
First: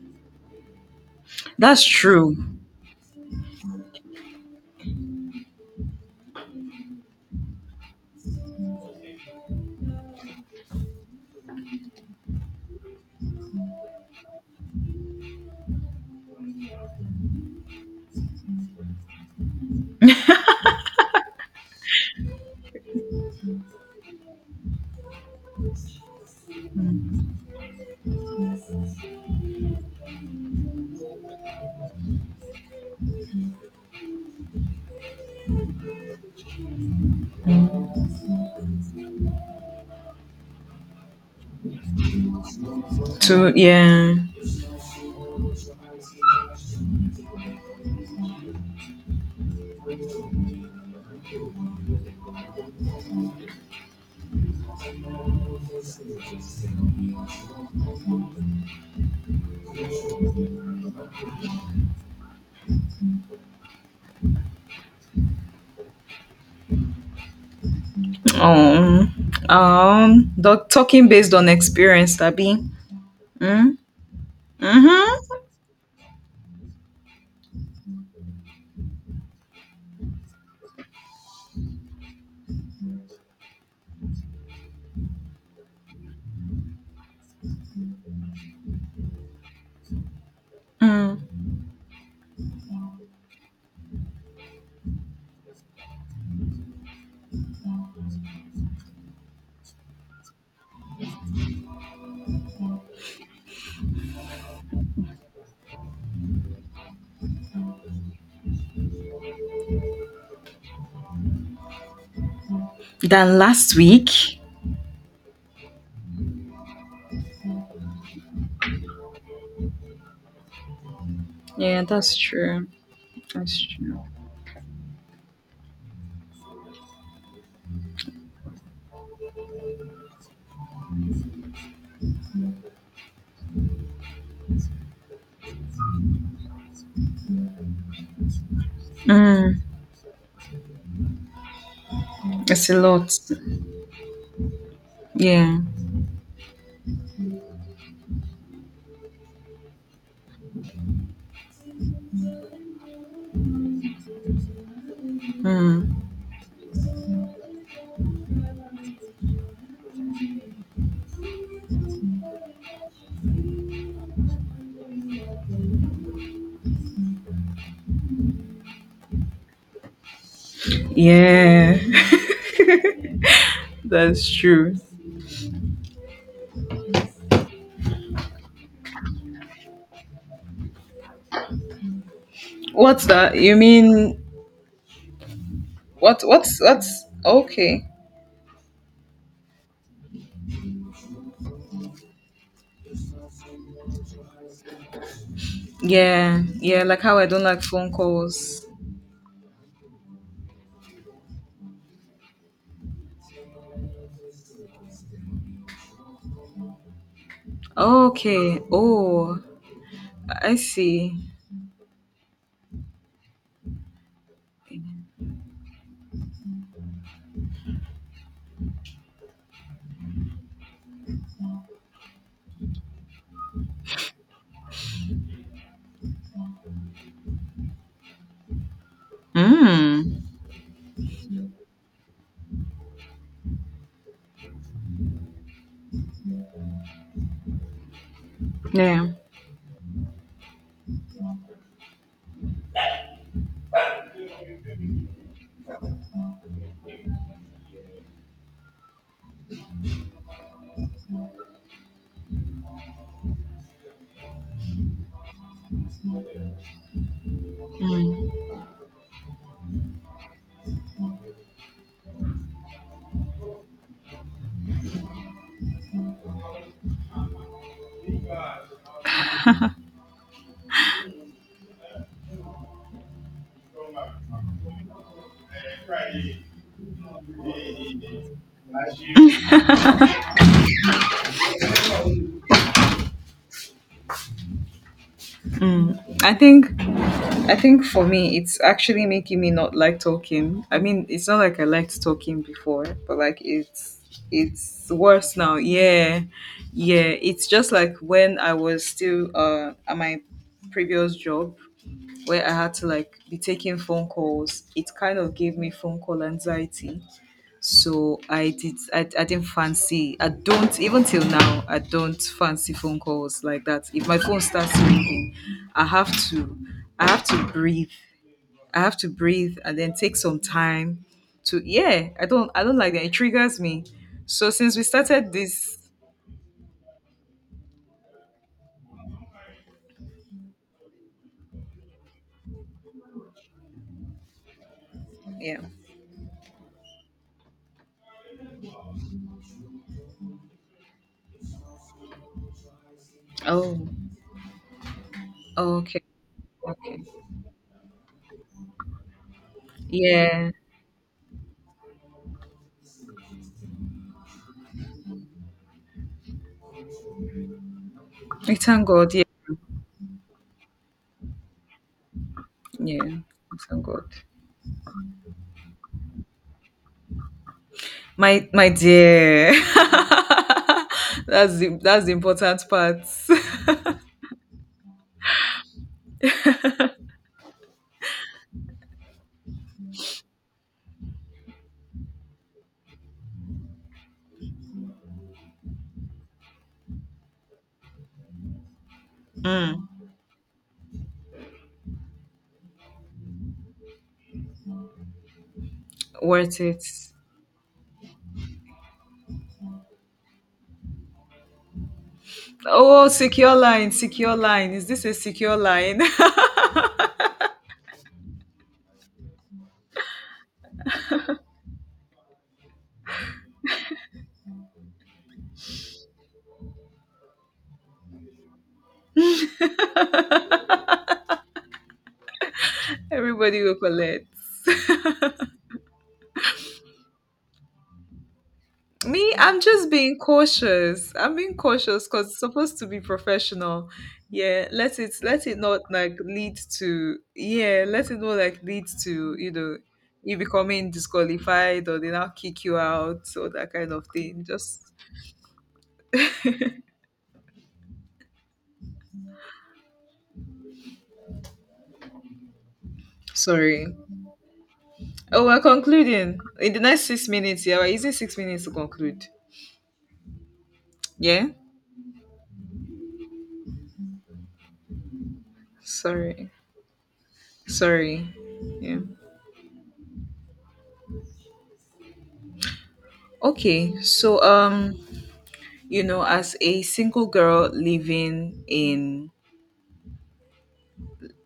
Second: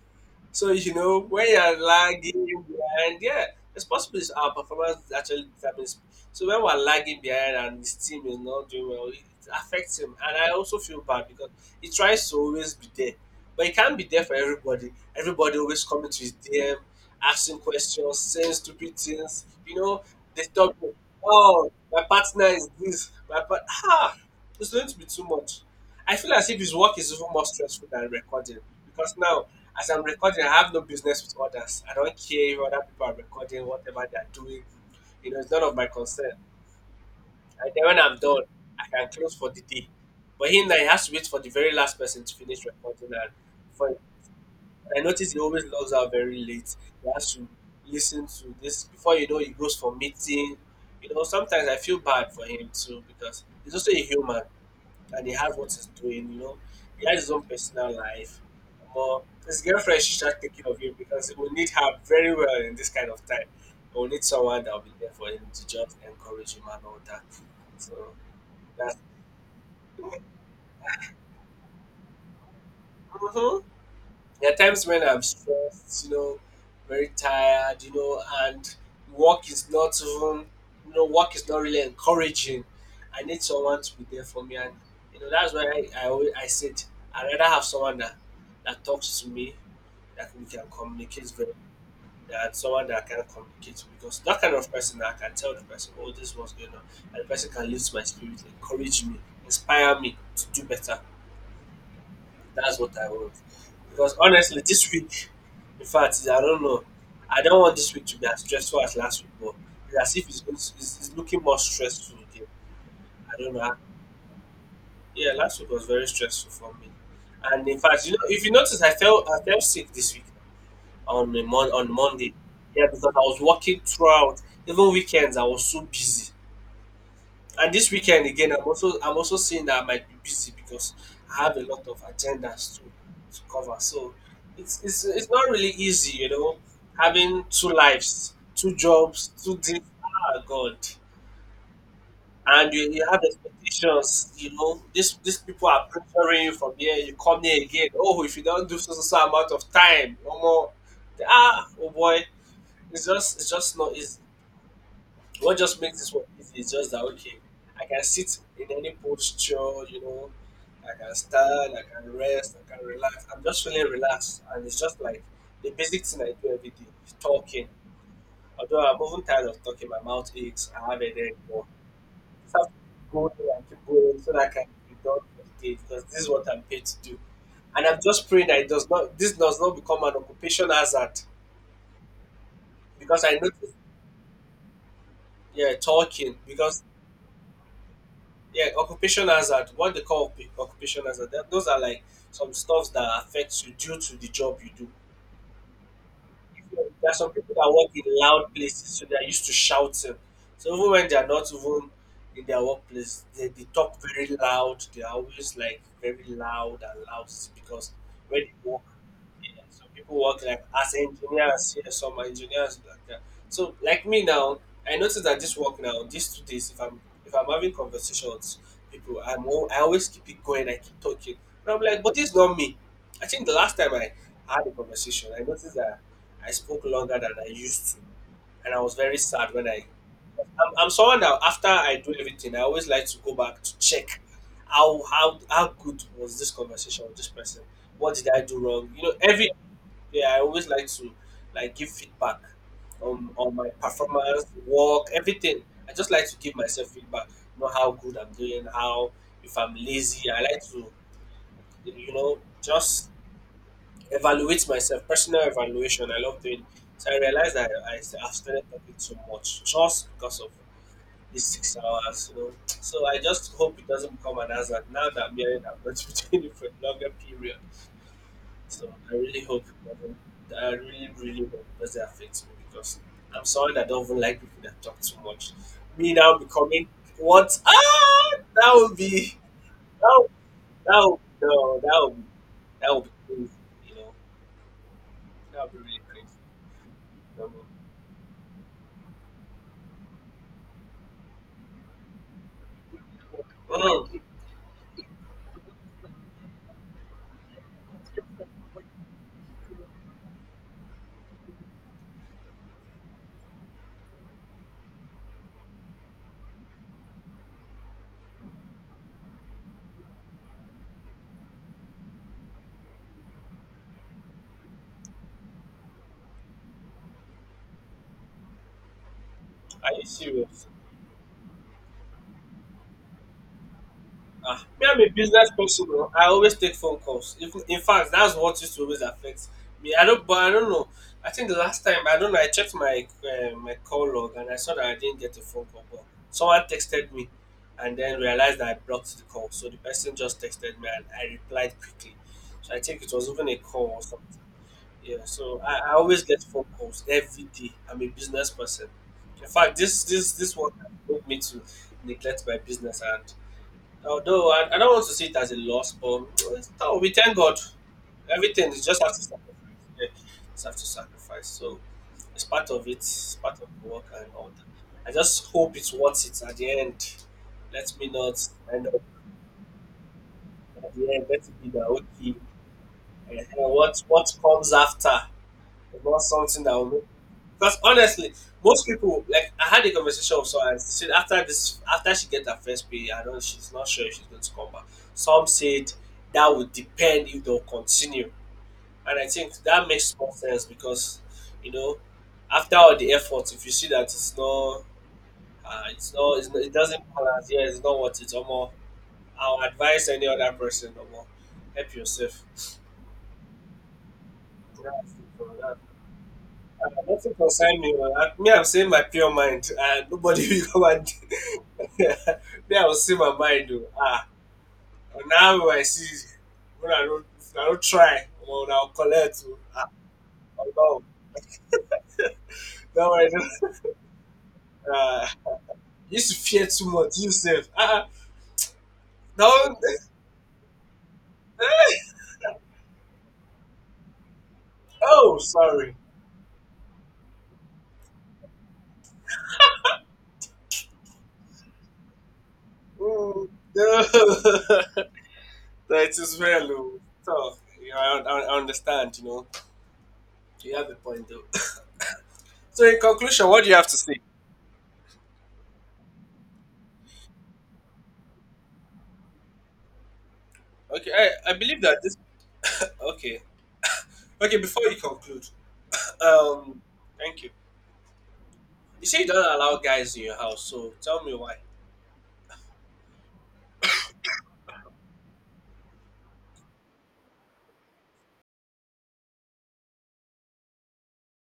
S1: so you know when you're
S2: That's true.
S1: lagging behind, yeah, it's possible it's our performance actually determines. So when we're lagging behind and his team is not doing well, it affects him. And I also feel bad because he tries to always be there, but he can't be there for everybody. Everybody always coming to his DM, asking questions, saying stupid things. You know, they talk. Oh, my partner is this. My part. Ah, it's going to be too much. I feel as if his work is even more stressful than recording because now, as I'm recording, I have no business with others. I don't care if other people are recording whatever they're doing. You know, it's none of my concern. And then when I'm done, I can close for the day. But him, now he has to wait for the very last person to finish recording. And
S2: To,
S1: for,
S2: yeah.
S1: I notice he always logs out very late. He has to listen to this before you know he goes for meeting. You know, sometimes I feel bad for him too because he's also a human and he has what he's doing, you know. He has his own personal life. But his girlfriend should start thinking of him because he will need her very well in this kind of time. He will need someone that will be there for him to just encourage him and all that. So that's
S2: Oh, talking based on experience, Tabi.
S1: mhm.
S2: Mm,
S1: There are times when
S2: mm-hmm.
S1: I'm stressed, you know, very tired, you know, and work is not even, you know, work is not really encouraging. I need someone to be there for me, and you know that's why I said I would rather have someone that talks to me, that we can
S2: Mm.
S1: communicate very, that someone that I can communicate to because that kind of person I can tell the person, oh, this was going on, and the person can lift my spirit, encourage me, inspire me to do better. That's what I want. Because honestly, this week, in fact, I don't know. I don't want this week to be as stressful as last week, but it's as if it's, going to, it's looking more stressful again.
S2: Than
S1: I don't know.
S2: last week.
S1: Yeah, last week was very stressful for me, and in fact, you know, if you notice, I felt sick this week
S2: Yeah,
S1: on
S2: that's
S1: Monday.
S2: true.
S1: Yeah, because I was
S2: That's
S1: working throughout, even weekends. I was so busy. And this weekend again, I'm also seeing that I might be busy because I have a lot of agendas to cover. So it's not really easy, you know, having two lives, two jobs,
S2: true.
S1: two things. Ah, God,
S2: It's
S1: and
S2: a
S1: you
S2: lot.
S1: have expectations. You know, this these
S2: Yeah.
S1: people are pressuring you from here. You come here again. Oh, if you don't do so so, so amount of time, no more. Ah, oh boy, it's just not easy. What just
S2: Mm.
S1: makes this one easy is just that, okay, I can sit in any posture, you know, I can stand, I can rest, I can relax. I'm just feeling relaxed, and it's just like the basic thing I do every day is talking. Although I'm often tired of talking, my mouth aches, I have a headache, but
S2: Yeah.
S1: I have to go there and keep going
S2: That's
S1: so that I can
S2: true.
S1: be done for the day because this is what I'm paid to do. And I'm just praying that it does not, this does not become an occupation hazard
S2: What's
S1: because I
S2: that? You
S1: noticed,
S2: mean
S1: yeah,
S2: what
S1: talking
S2: what's
S1: because
S2: what's okay.
S1: yeah, occupation hazard, what they call occupation hazard, that, those are like some stuffs that affects you due to the job you do.
S2: Yeah. Yeah,
S1: If
S2: like
S1: There are
S2: how I
S1: some
S2: don't
S1: people
S2: like
S1: that
S2: phone
S1: work in loud
S2: calls.
S1: places, so they are used to shouting. So even when they are not even in their workplace, they talk very loud. They are always like very loud and loud because when they
S2: Okay.
S1: work.
S2: Oh,
S1: Yeah, so people work
S2: I
S1: like as
S2: see.
S1: engineers, yeah, some are engineers like that. So like me now, I notice that this work now, these 2 days, if I'm having conversations with people, I always keep it going, I keep talking, and I'm like, but this is not me. I think the last time I had a conversation, I noticed that I spoke longer than I used to, and I was very sad when I
S2: Mm.
S1: I'm someone that after I do everything, I always like to go back to check how good was this conversation with this person. What did I do wrong? You
S2: Yeah.
S1: know, every yeah, I always like to like give feedback on my performance, work, everything. I just like to give myself feedback. You know how good I'm doing, how if I'm lazy, I like to you know just evaluate myself. Personal evaluation, I love doing. So I realized that I've
S2: Mm.
S1: started talking too much just because of it's 6 hours, you know. So I just hope it doesn't become an hazard. Now that I'm hearing I'm going to be doing it for a longer period. So I really hope it doesn't I really, really hope it doesn't affect me because I'm sorry that do not even like people that talk too much. Me now becoming what ah that would be that would, that would no that would be that would be crazy, you know. That would be really
S2: I
S1: crazy.
S2: think
S1: No,
S2: I think for me, it's actually making me not like talking. I mean, it's not like I liked talking before, but like it's
S1: no. Mm,
S2: it's worse now. Yeah, yeah. It's just like when I was still at my previous job where I had to like be taking phone calls. It kind of gave me phone call anxiety, so I did. I didn't fancy. I don't even till now. I don't fancy phone calls like that. If my phone starts ringing, I have to. I have to breathe. I have to breathe and then
S1: are you
S2: take some
S1: serious?
S2: time to. Yeah, I don't. I don't like that. It triggers me. So
S1: Ah,
S2: since we
S1: me, I'm a
S2: started
S1: business
S2: this,
S1: person. Oh. I always take phone calls. If, in fact, that's what used to always affect me. I don't, but I don't know. I think the last time I don't know. I checked my my call log and I saw that I didn't get a
S2: yeah.
S1: phone call. But someone texted me, and then realized that I blocked the call. So the person just texted me and I replied quickly. So I think it was even a
S2: Oh.
S1: call or something. Yeah. So I
S2: Okay.
S1: always get phone
S2: Okay.
S1: calls every day. I'm a business person. In fact, this this
S2: Yeah.
S1: this one made me to neglect my business and although I don't want to see it as a loss, but no, we thank God.
S2: We
S1: Everything is
S2: thank
S1: just have
S2: God.
S1: to
S2: Yeah.
S1: sacrifice. Yeah, just have to sacrifice. So it's part of it.
S2: Yeah.
S1: It's
S2: We
S1: part of
S2: thank
S1: the
S2: God.
S1: work and all that. I just hope it's worth it at the end. Let me
S2: My
S1: not
S2: my
S1: end up
S2: dear.
S1: at the end. Let
S2: that's
S1: it be
S2: the
S1: the
S2: that's the
S1: okay.
S2: important part.
S1: And what comes after? About something that will make. Because honestly, most people, like, I had a conversation with someone. She said after this, after she get her first pay, I don't. She's not sure if she's going to come back. Some said that would depend if they'll continue, and I think that
S2: Mm.
S1: makes more sense because, you know, after all the effort, if you see that it's not,
S2: Worth
S1: it
S2: it.
S1: doesn't balance. Yeah, it's not what it's. Or more, I'll advise any other person. Or more, help yourself.
S2: Oh, secure line, secure line. Is this a
S1: That's it,
S2: secure
S1: bro.
S2: line?
S1: Nothing concern me, man. I- Me, I'm saying my pure mind, and nobody will come and. Me, I will say my mind. Oh. Ah, and now I see. When I don't, if I don't try, well, I'll collect. Oh. Ah, oh, no, no, I
S2: Everybody
S1: don't.
S2: will collect.
S1: Ah, you used to fear too much. You said, ah, ah,
S2: Me,
S1: no.
S2: I'm just being cautious. I'm being cautious because it's supposed to be professional. Yeah, let it
S1: Oh,
S2: let it not
S1: sorry.
S2: like lead to, yeah, let it not like lead to, you becoming disqualified or they now kick you out
S1: Mm,
S2: or that kind of thing.
S1: no.
S2: Just
S1: No, it is well. Oh. So, you I I understand. You know, you have a point though. So, in conclusion, what do you
S2: sorry.
S1: have to say?
S2: Oh, we're concluding. In the next 6 minutes, yeah, we're using 6 minutes to conclude.
S1: Okay,
S2: Yeah?
S1: I believe that this. Okay, okay. Before you conclude,
S2: Sorry.
S1: um, thank you.
S2: Sorry. Yeah.
S1: You say you don't allow guys in your house, so tell me why.
S2: Okay. So you know, as a single girl living in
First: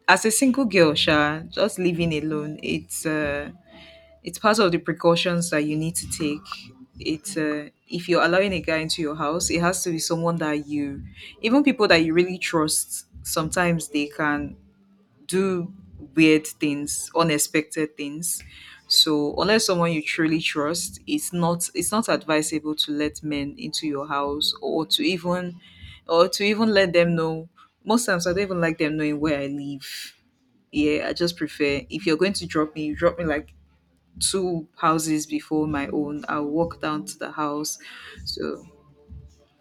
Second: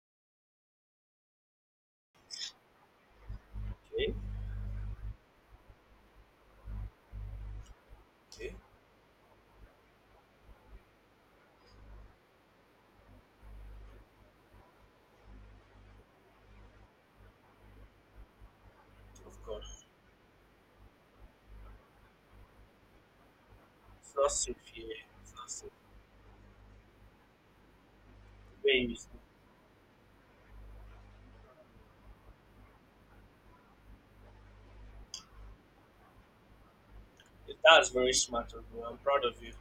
S2: as a single girl Sha, just living alone, it's uh
S1: Okay,
S2: it's part of the precautions that you need to take. It's if you're allowing
S1: okay.
S2: a guy into your house, it has to be someone that you. Even people that you really trust, sometimes they can do weird things, unexpected things. So
S1: Of
S2: unless
S1: course,
S2: someone you truly trust, it's not advisable to let men into your
S1: it's not
S2: house,
S1: safe
S2: or
S1: here.
S2: to
S1: It's not
S2: even,
S1: safe.
S2: let them know. Most times I don't even
S1: Where
S2: like
S1: you
S2: them knowing
S1: sleep.
S2: where I live. Yeah, I just prefer if you're going to drop me, you drop me like two houses before my own. I'll walk down to the house.
S1: That's very smart of
S2: So
S1: you. I'm proud of you.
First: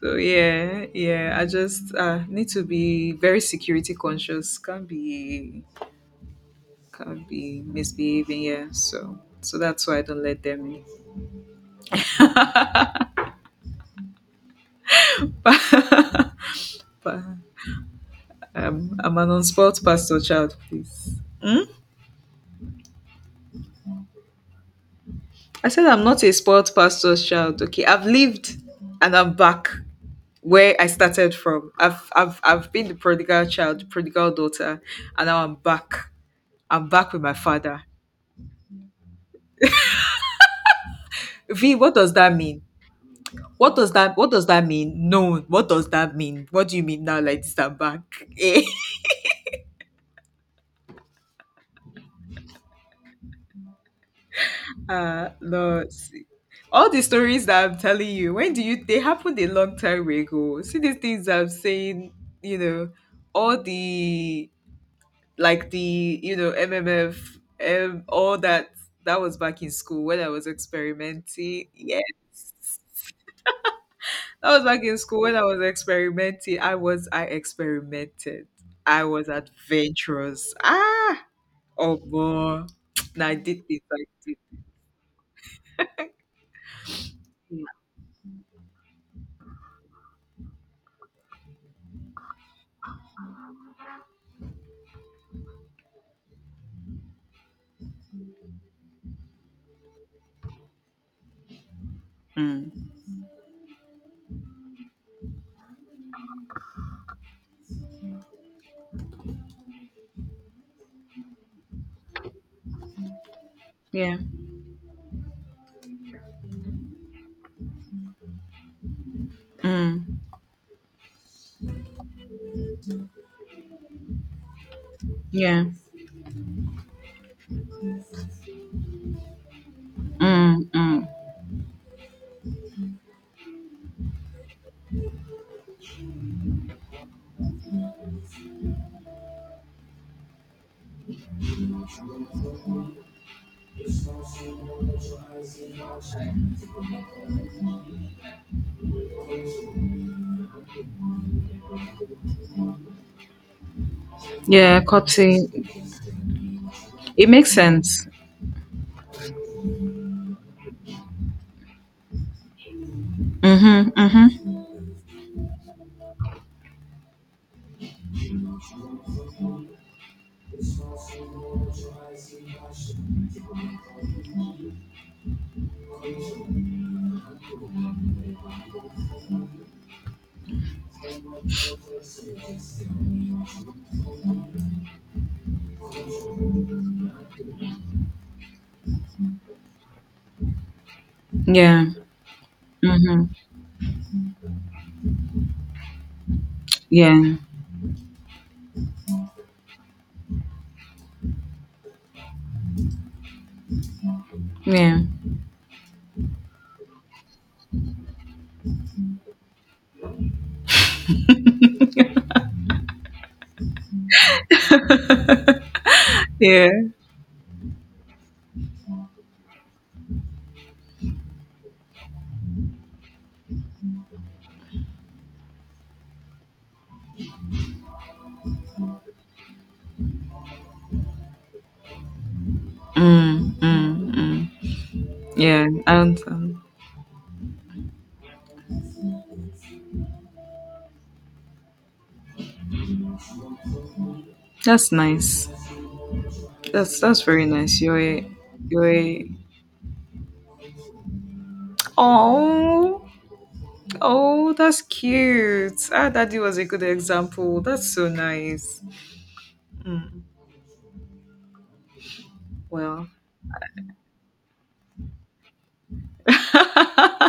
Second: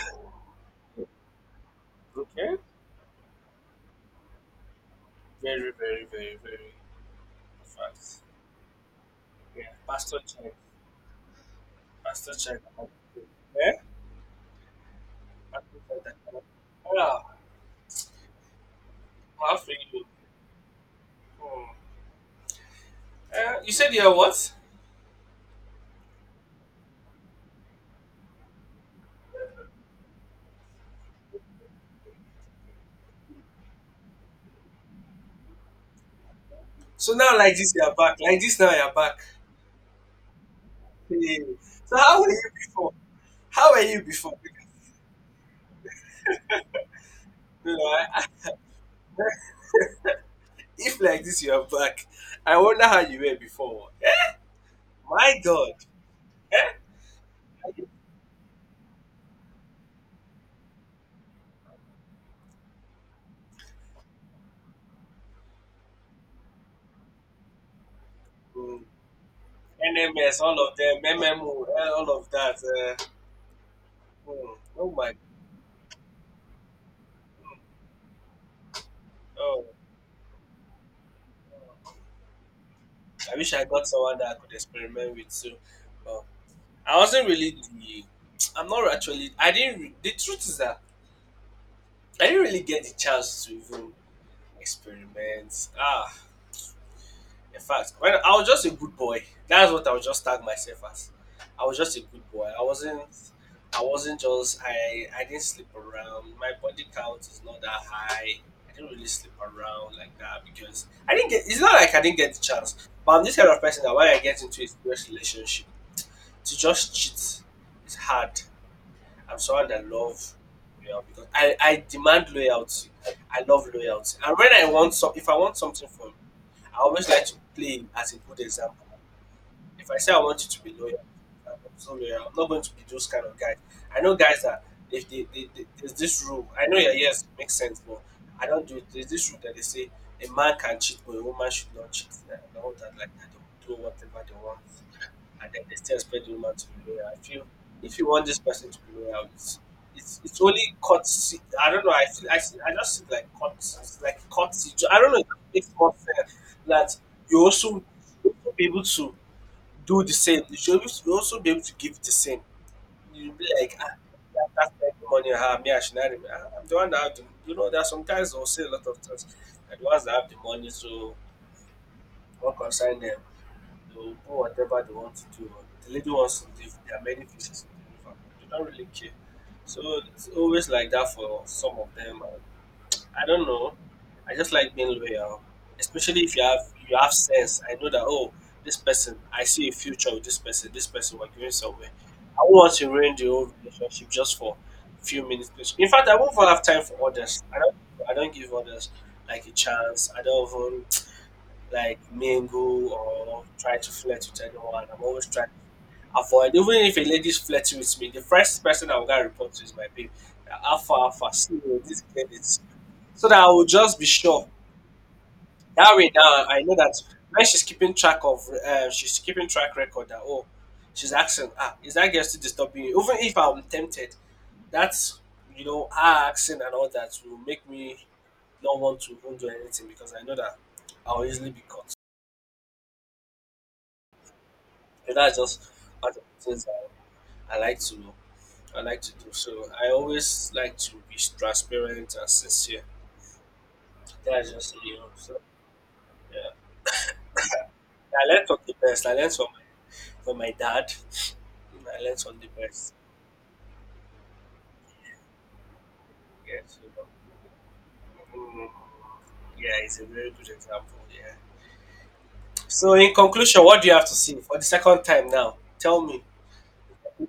S2: so yeah, yeah, I just need
S1: Okay,
S2: to be very security conscious. Can't be
S1: very, very, very, very
S2: can be
S1: fast.
S2: misbehaving, yeah, so
S1: Yeah,
S2: that's why I
S1: pastor
S2: don't let
S1: child,
S2: them in.
S1: pastor child. Yeah, pastor
S2: But,
S1: child. Ah,
S2: I'm an
S1: how for
S2: unsport
S1: you?
S2: pastor child please. Hmm?
S1: Hmm. Eh, you said you're what?
S2: I said I'm not a sport pastor's child, okay. I've lived and I'm back where I started from. I've been the prodigal daughter, and now I'm back
S1: So
S2: with my
S1: now, like this,
S2: father.
S1: you're back. Like this, now you're back. Hey,
S2: v,
S1: so how were you before? How were you
S2: what
S1: before?
S2: does that
S1: Because,
S2: mean, no, what do you mean now, like, this I'm
S1: you know,
S2: back.
S1: if like this you are back, I wonder how you were before. Eh? My God.
S2: Lord, see.
S1: Eh?
S2: All the stories that I'm telling you, when do you? They happened a long time ago. See these things I'm saying, you know, all the like the MMF, all that.
S1: Mm.
S2: That was back in school when I
S1: NMS,
S2: was
S1: all of them, MMO,
S2: experimenting.
S1: eh,
S2: Yeah,
S1: all of that.
S2: that
S1: Mm.
S2: was back
S1: Oh
S2: in
S1: my.
S2: school when I was experimenting. I experimented. I was
S1: Oh,
S2: adventurous. Ah, oh boy, now I
S1: I wish
S2: did
S1: I
S2: this,
S1: got
S2: I
S1: someone that I
S2: did
S1: could experiment with. So, well, I wasn't really.
S2: that.
S1: The, I'm not actually. I didn't. The truth is that I didn't really get the chance to even experiment. Ah, in fact, when I was just a good boy. That's what I would just tag myself as. I was just a good boy.
S2: Mm.
S1: I wasn't just I didn't sleep around. My body count is not that high. I didn't really sleep around like that because I didn't get it's not like I didn't get the chance. But I'm this kind of person that when
S2: Yeah.
S1: I get into a serious relationship, to just cheat is hard. I'm someone that
S2: Mm.
S1: love, you know, because I demand loyalty. I love loyalty. And when I want some if I want
S2: Yeah.
S1: something from I always like to play him as a good example. If I say I want you
S2: Mm,
S1: to be
S2: mm.
S1: loyal, I'm so loyal. I'm not going to be those kind of guys. I know guys that if they, they there's this rule. I know yeah, yes, it makes sense, but I don't do it. There's this rule that they say a man can cheat, but a woman should not cheat. I don't want that like that. They will do whatever they want and then they still expect the woman to be loyal. I feel if you want this person to be loyal, it's only cuts. I don't know. I just feel like cuts. It's like cuts.
S2: Yeah,
S1: I don't know if it
S2: cutting.
S1: makes more fair that
S2: It
S1: you
S2: makes
S1: also
S2: sense.
S1: you also be able to do the same. You should also you also be able to give the same. You be like ah.
S2: Mm-hmm.
S1: That-
S2: Mm-hmm.
S1: That's like the money I have. Me, I should not. Remember. I'm the one that have the, you know. There are some guys who say a lot of things. Like the ones that have the money, so don't concern them they do whatever they want to do. The lady wants to live. There are many faces in the river. They don't really care. So it's always like that for some of them. And I don't know. I just like being loyal, especially if you have you have sense. I know that oh, this person, I see a future with this person. This person we're going
S2: Yeah.
S1: somewhere. I won't want to ruin
S2: Mm-hmm.
S1: the whole relationship just for a few minutes. In fact, I won't even have time for
S2: Yeah.
S1: others. I don't. I don't give others like a chance. I don't even like mingle or try to flirt with anyone.
S2: Yeah.
S1: I'm always trying avoid even if a lady's flirting with me, the first person I will gonna report to is my babe. Alpha alpha, see oh, this girl is so that I will just be sure. That way now I
S2: Yeah.
S1: know that when she's keeping track of she's keeping track record that oh she's asking ah is that girl still disturbing you? Even if I'm tempted, that's you know, her asking and all that will make me not want to even do anything because I know that I'll easily be caught.
S2: Mm, mm, mm.
S1: But that's just
S2: Yeah.
S1: part
S2: And
S1: of the things I like to I like to do. So I always like to be transparent and sincere. That's just it,
S2: that's
S1: you know. So
S2: nice.
S1: yeah,
S2: That's very nice.
S1: I learned from the
S2: You're
S1: best. I
S2: a,
S1: learned from my dad. I learned from the best.
S2: oh oh that's cute. Ah, daddy was
S1: Yeah,
S2: a
S1: so,
S2: good example. That's so
S1: mm,
S2: nice.
S1: yeah, it's a
S2: Mm,
S1: very good example. Yeah. So
S2: well.
S1: in conclusion, what do you have to say for the second time now? Tell me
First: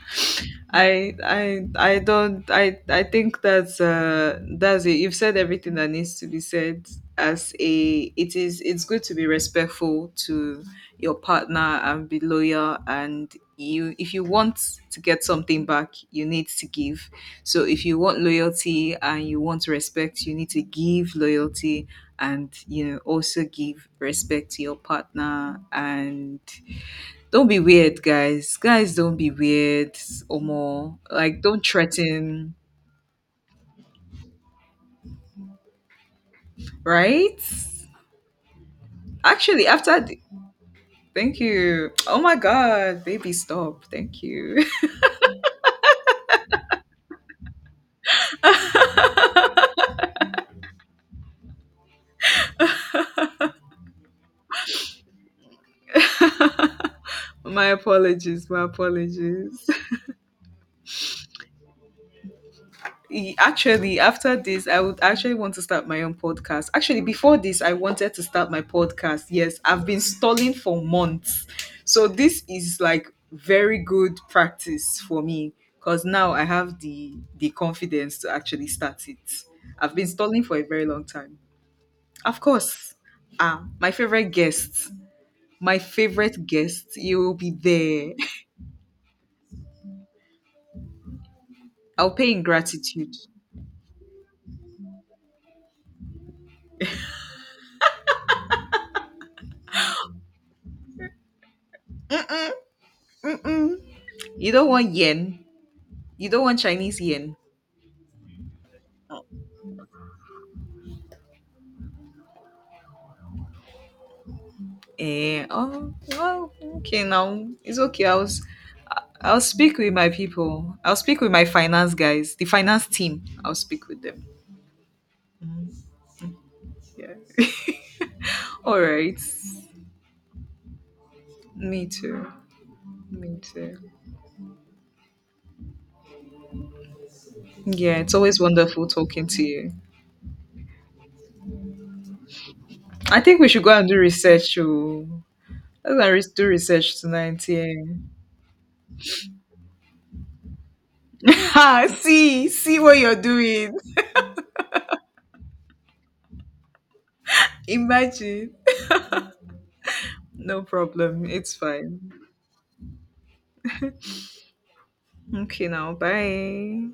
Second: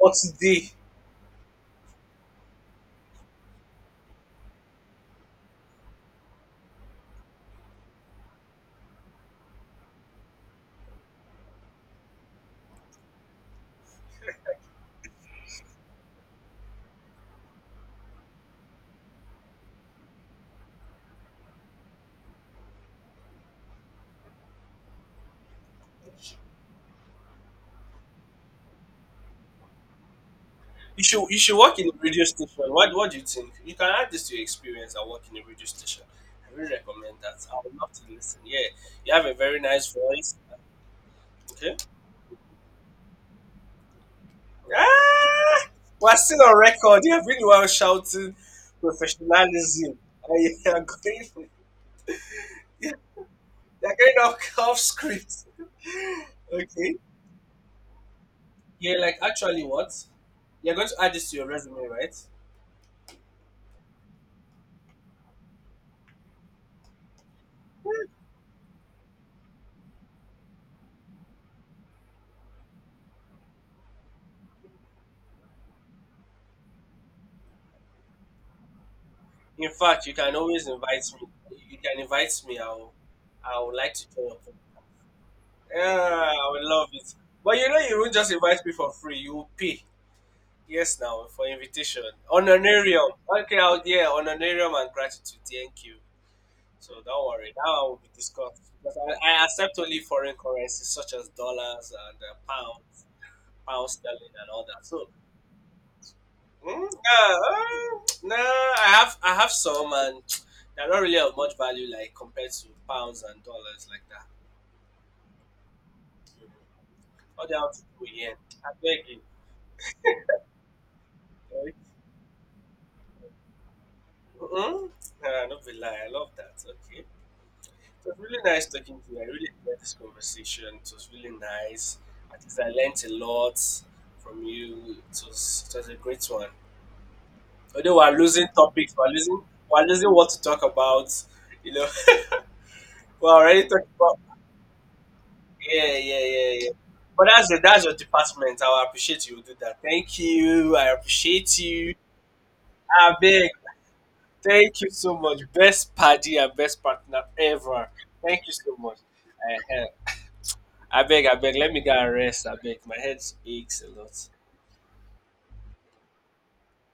S1: for today.
S2: I don't I think that's it. You've said everything that needs to be said. As a it is it's good to be respectful to your partner and be loyal, and you if you want to get something back, you need to give. So if you want loyalty and you want respect, you need to give loyalty and also give respect to your partner, and don't be weird, guys. Guys, don't be weird or more.
S1: You should you
S2: Like,
S1: should
S2: don't
S1: work in a radio station.
S2: threaten,
S1: What do you think? You can add this to your experience and work in a radio station. I really recommend
S2: right?
S1: that. I would love to listen. Yeah, you have a very
S2: Actually,
S1: nice
S2: after.
S1: voice.
S2: Thank
S1: Okay.
S2: you. Oh my God, baby, stop. Thank you.
S1: Ah, we're still on record. You have really well shouting professionalism. And you are going you're going off, off script. Okay.
S2: My apologies. My
S1: Yeah, like actually
S2: apologies.
S1: what? You're going to add this to your resume, right?
S2: Actually, after this, I would actually want to start my own podcast. Actually, before this, I wanted to start my podcast. Yes, I've been stalling for months. So this is like very good practice for me because now I have the confidence to actually start it.
S1: In
S2: I've been
S1: fact, you can
S2: stalling for a
S1: always
S2: very long
S1: invite me.
S2: time.
S1: You can
S2: Of
S1: invite me. I'll
S2: course,
S1: I
S2: ah,
S1: would like to join your
S2: my
S1: Yeah,
S2: favorite
S1: I would love
S2: guest,
S1: it.
S2: you will be
S1: But you know, you won't
S2: there.
S1: just invite me for free. You will pay. Yes, now for invitation.
S2: I'll pay in
S1: Honorarium.
S2: gratitude.
S1: Okay, I'll, yeah, honorarium and gratitude. Thank you. So don't worry. That one will be discussed. Because I accept only foreign currencies such as dollars and pounds,
S2: Mm-mm.
S1: pound sterling, and
S2: You
S1: all
S2: don't
S1: that.
S2: want
S1: So,
S2: yen. You don't want
S1: mm,
S2: Chinese yen.
S1: yeah, nah, I have some, and they're not really of much value like compared to pounds and dollars like that.
S2: Eh, oh,
S1: So,
S2: well, okay
S1: all
S2: now.
S1: they have
S2: It's
S1: to
S2: okay.
S1: do, yeah. I beg
S2: I'll speak with my people. I'll speak with my
S1: you.
S2: finance guys, the finance team. I'll speak with them.
S1: Mm-hmm. Ah, not be lie. I love that. Okay. It
S2: Yeah.
S1: was really nice
S2: All
S1: talking to
S2: right.
S1: you. I really enjoyed this conversation. It was really
S2: Me
S1: nice.
S2: too.
S1: At least I learned a
S2: Me
S1: lot
S2: too.
S1: from you. It was a great one.
S2: Yeah,
S1: Although
S2: it's
S1: we're
S2: always
S1: losing
S2: wonderful
S1: topics, we're
S2: talking to
S1: losing
S2: you.
S1: we're losing what to talk about. You know,
S2: I
S1: we're
S2: think we should
S1: already
S2: go and
S1: talking
S2: do
S1: about
S2: research. Oh. Let's
S1: yeah,
S2: go and
S1: yeah,
S2: do
S1: yeah, yeah.
S2: research
S1: But
S2: tonight. Yeah.
S1: that's your department. I will appreciate you do that. Thank you. I appreciate you.
S2: See, see what
S1: I
S2: you're
S1: beg.
S2: doing.
S1: Thank you so much. Best paddy and best partner ever. Thank
S2: Imagine.
S1: you so much. I,
S2: No
S1: I
S2: problem.
S1: beg, I
S2: It's
S1: beg. Let me go
S2: fine.
S1: and rest. I beg. My head aches a lot.
S2: Okay, now. Bye.